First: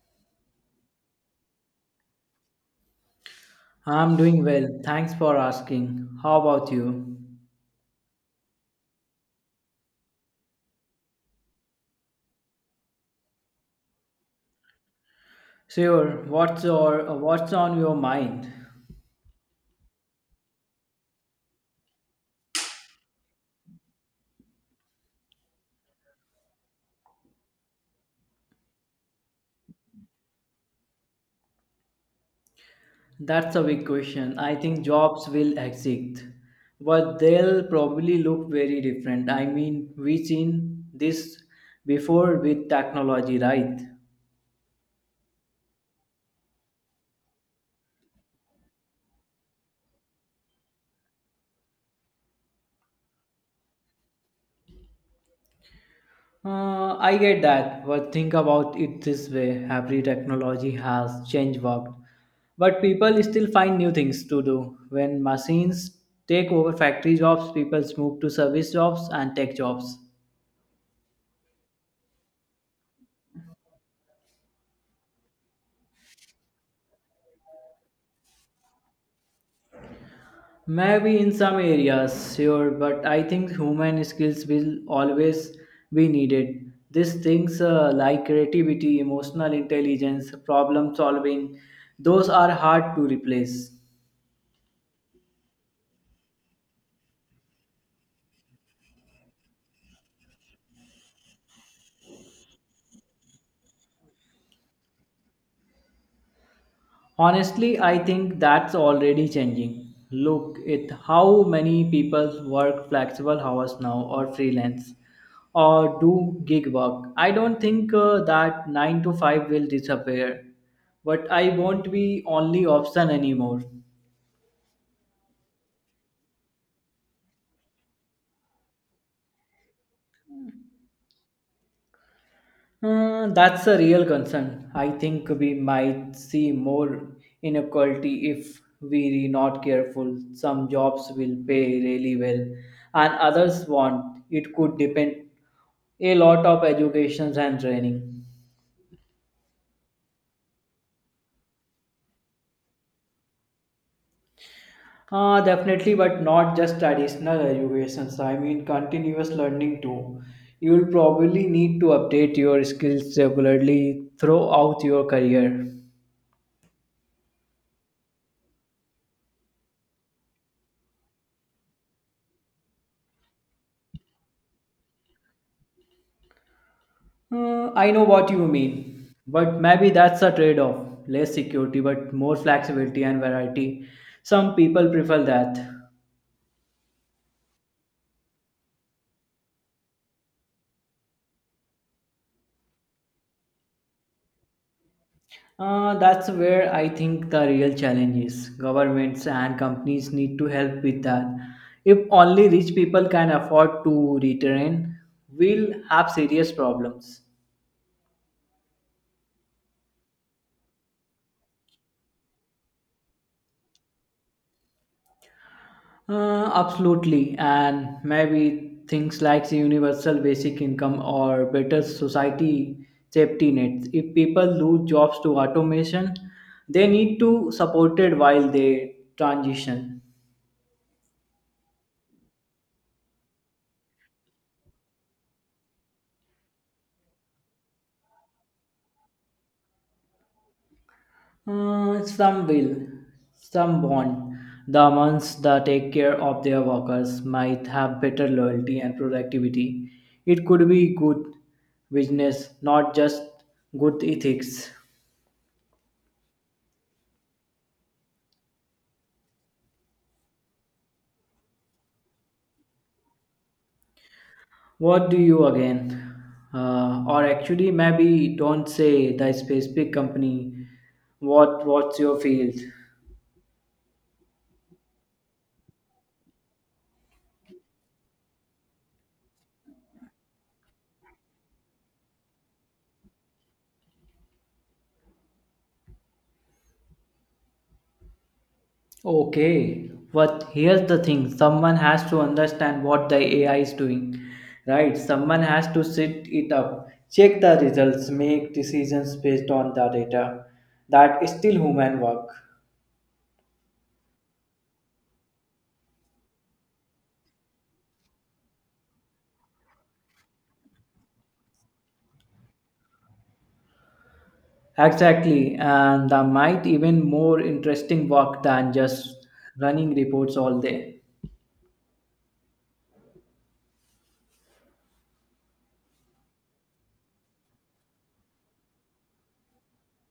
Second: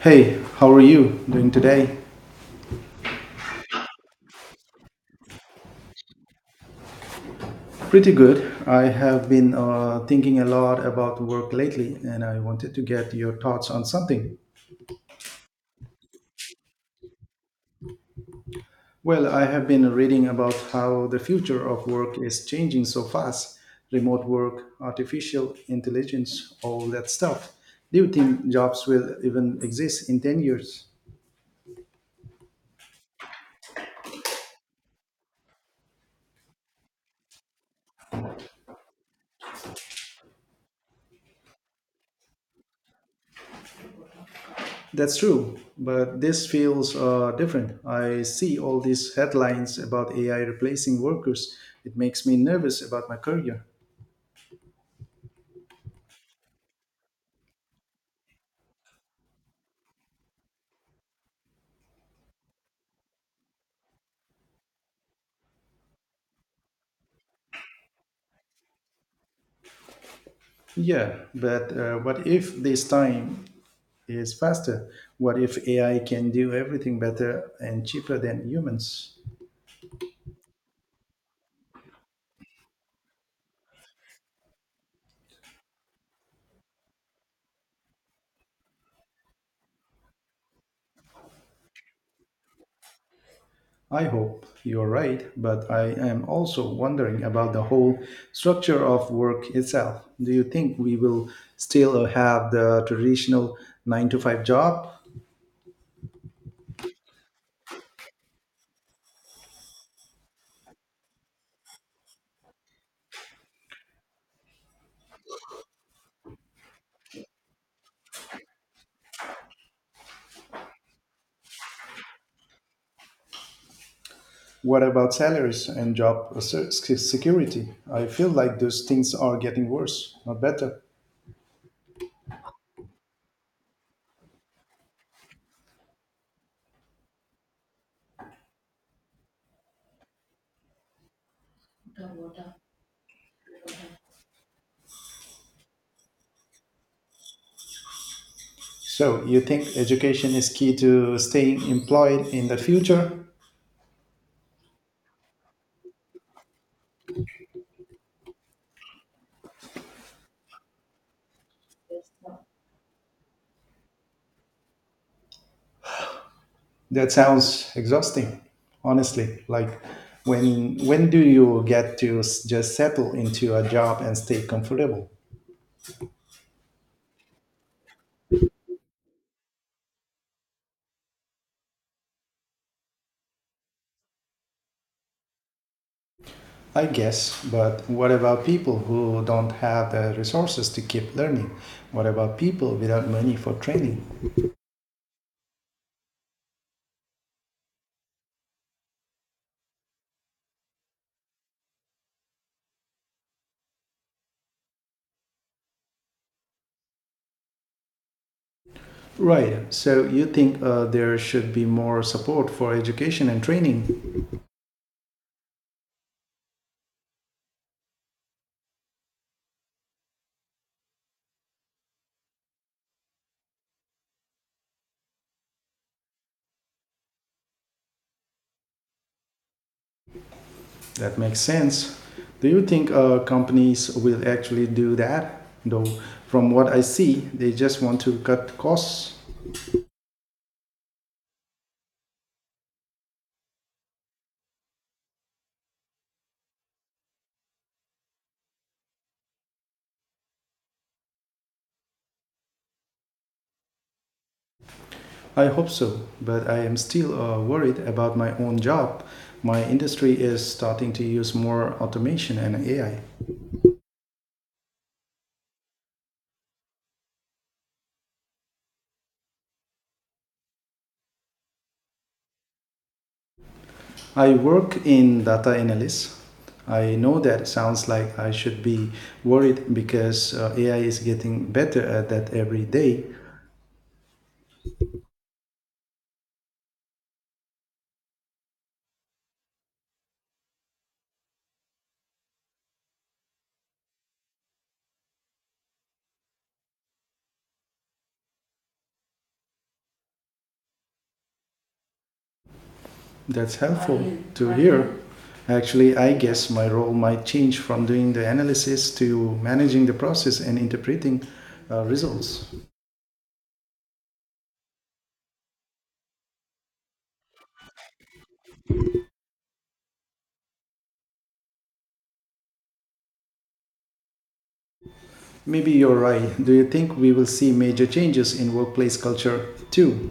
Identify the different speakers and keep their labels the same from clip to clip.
Speaker 1: Hey, how are you doing today?
Speaker 2: I'm doing well. Thanks for asking. How about you?
Speaker 1: Pretty good. I have been thinking a lot about work lately, and I wanted to get your thoughts on something.
Speaker 2: Sure. What's on your mind?
Speaker 1: Well, I have been reading about how the future of work is changing so fast, remote work, artificial intelligence, all that stuff. Do you think jobs will even exist in 10 years?
Speaker 2: That's a big question. I think jobs will exist, but they'll probably look very different. I mean, we've seen this before with technology, right?
Speaker 1: That's true, but this feels different. I see all these headlines about AI replacing workers. It makes me nervous about my career.
Speaker 2: I get that, but think about it this way. Every technology has changed work, but people still find new things to do. When machines take over factory jobs, people move to service jobs and tech jobs.
Speaker 1: Yeah, but what if this time is faster? What if AI can do everything better and cheaper than humans?
Speaker 2: Maybe in some areas, sure, but I think human skills will always be needed. These things like creativity, emotional intelligence, problem solving, those are hard to replace.
Speaker 1: I hope you're right, but I am also wondering about the whole structure of work itself. Do you think we will still have the traditional 9 to 5 job?
Speaker 2: Honestly, I think that's already changing. Look at how many people work flexible hours now or freelance or do gig work. I don't think that 9 to 5 will disappear, but I won't be only option anymore.
Speaker 1: What about salaries and job security? I feel like those things are getting worse, not better.
Speaker 2: That's a real concern. I think we might see more inequality if we are not careful. Some jobs will pay really well, and others won't. It could depend a lot of educations and training.
Speaker 1: So, you think education is key to staying employed in the future?
Speaker 2: Definitely, but not just traditional educations. I mean, continuous learning too. You will probably need to update your skills regularly throughout your career.
Speaker 1: That sounds exhausting, honestly. Like, when do you get to just settle into a job and stay comfortable?
Speaker 2: I know what you mean, but maybe that's a trade off less security, but more flexibility and variety. Some people prefer that.
Speaker 1: I guess, but what about people who don't have the resources to keep learning? What about people without money for training?
Speaker 2: That's where I think the real challenge is. Governments and companies need to help with that. If only rich people can afford to retrain, we'll have serious problems.
Speaker 1: Right. So you think there should be more support for education and training?
Speaker 2: Absolutely, and maybe things like the universal basic income or better society safety nets. If people lose jobs to automation, they need to supported while they transition.
Speaker 1: That makes sense. Do you think companies will actually do that? Though, from what I see, they just want to cut costs.
Speaker 2: Some will, some won't. The ones that take care of their workers might have better loyalty and productivity. It could be good business, not just good ethics.
Speaker 1: I hope so, but I am still worried about my own job. My industry is starting to use more automation and AI.
Speaker 2: What do you again? Or actually, maybe don't say the specific company. What's your field?
Speaker 1: I work in data analysis. I know that sounds like I should be worried because AI is getting better at that every day.
Speaker 2: Okay, but here's the thing. Someone has to understand what the AI is doing, right? Someone has to sit it up, check the results, make decisions based on the data. That is still human work.
Speaker 1: That's helpful to hear. Actually, I guess my role might change from doing the analysis to managing the process and interpreting results.
Speaker 2: Exactly, and that might even more interesting work than just running reports all day.
Speaker 1: Maybe you're right. Do you think we will see major changes in workplace culture too?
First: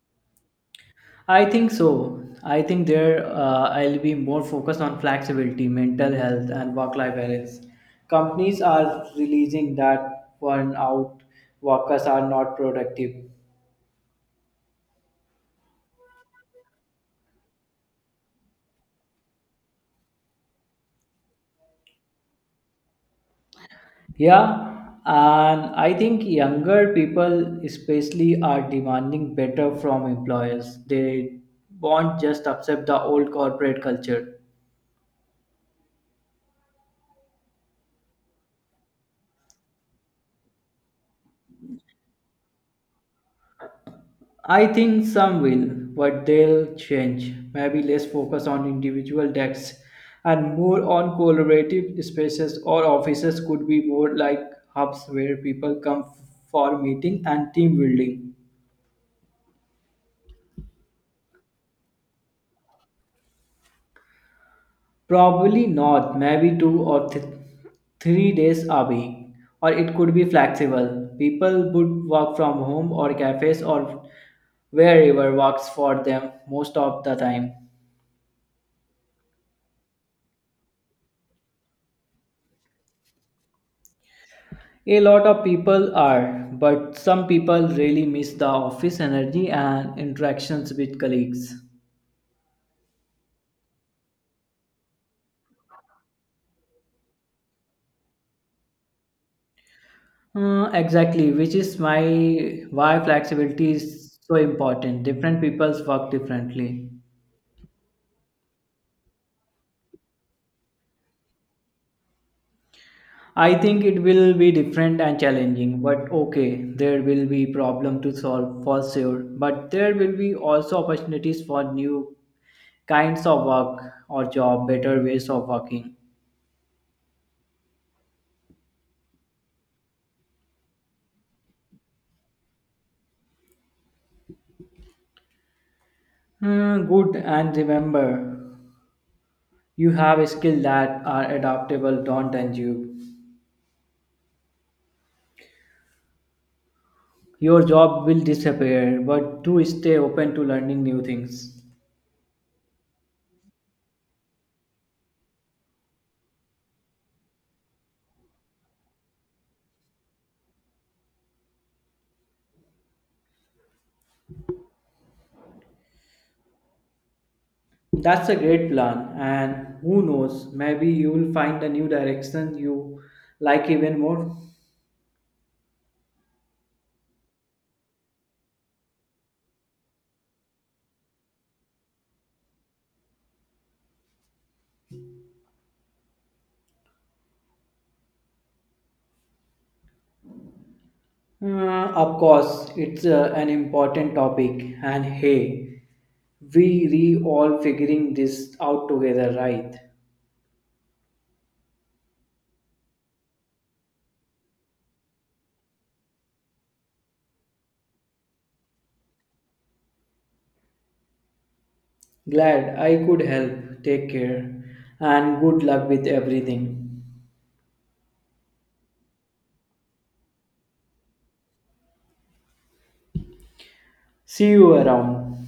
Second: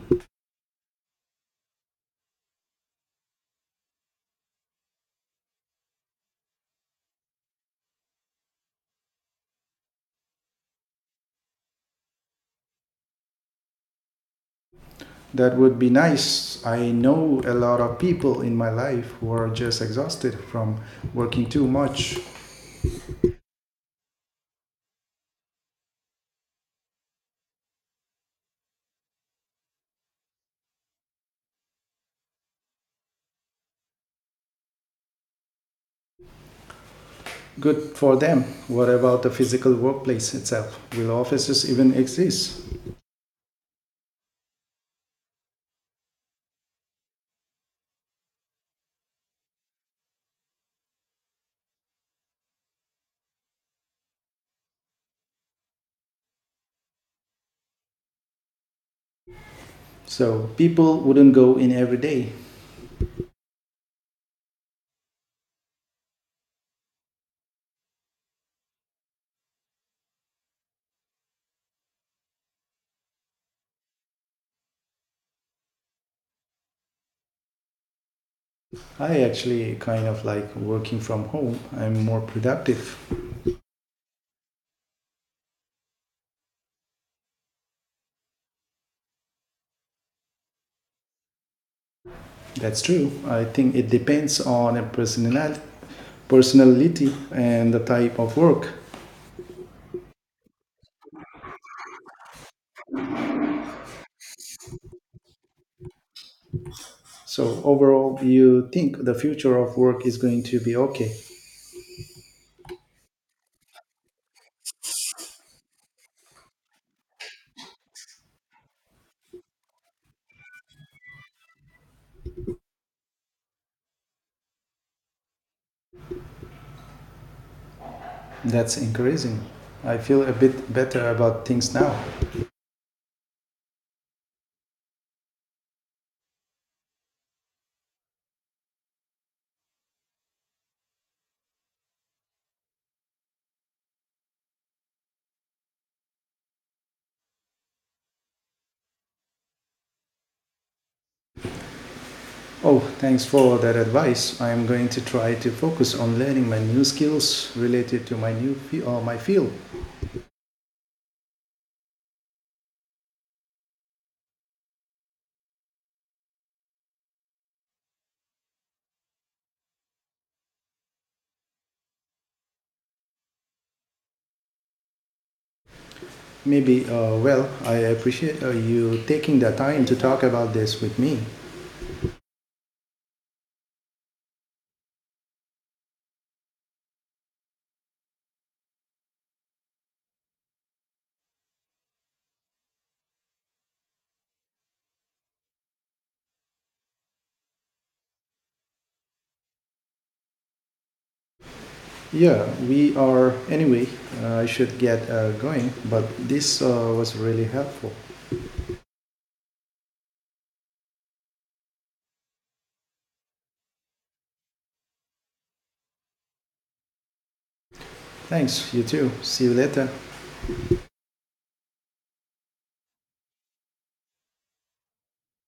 Speaker 2: I think so. I think there I'll be more focused on flexibility, mental health, and work life balance. Companies are releasing that burnout out workers are not productive.
Speaker 1: That would be nice. I know a lot of people in my life who are just exhausted from working too much.
Speaker 2: Yeah, and I think younger people, especially, are demanding better from employers. They won't just accept the old corporate culture.
Speaker 1: Good for them. What about the physical workplace itself? Will offices even exist?
Speaker 2: I think some will, but they'll change. Maybe less focus on individual desks, and more on collaborative spaces or offices could be more like hubs where people come for meeting and team building.
Speaker 1: So people wouldn't go in every day.
Speaker 2: Probably not, maybe 2 or 3 days a week, or it could be flexible. People would work from home or cafes or wherever works for them most of the time.
Speaker 1: I actually kind of like working from home. I'm more productive.
Speaker 2: A lot of people are, but some people really miss the office energy and interactions with colleagues.
Speaker 1: That's true. I think it depends on a personality, personality and the type of work.
Speaker 2: Exactly, which is my why flexibility is so important. Different people's work differently.
Speaker 1: So overall, you think the future of work is going to be okay?
Speaker 2: I think it will be different and challenging, but okay, there will be problem to solve for sure. But there will be also opportunities for new kinds of work or job, better ways of working.
Speaker 1: That's increasing. I feel a bit better about things now.
Speaker 2: Hmm, good, and remember. You have skills that are adaptable, don't end you. Your job will disappear, but do stay open to learning new things.
Speaker 1: Oh, thanks for that advice. I am going to try to focus on learning my new skills related to my new my field.
Speaker 2: That's a great plan, and who knows, maybe you will find a new direction you like even more.
Speaker 1: Maybe, well, I appreciate you taking the time to talk about this with me.
Speaker 2: Of course, it's an important topic, and hey, we re all figuring this out together, right?
Speaker 1: Yeah, we are. Anyway, I should get going, but this was really helpful.
Speaker 2: Glad I could help. Take care, and good luck with everything.
Speaker 1: Thanks, you too. See you later.
Speaker 2: See you around.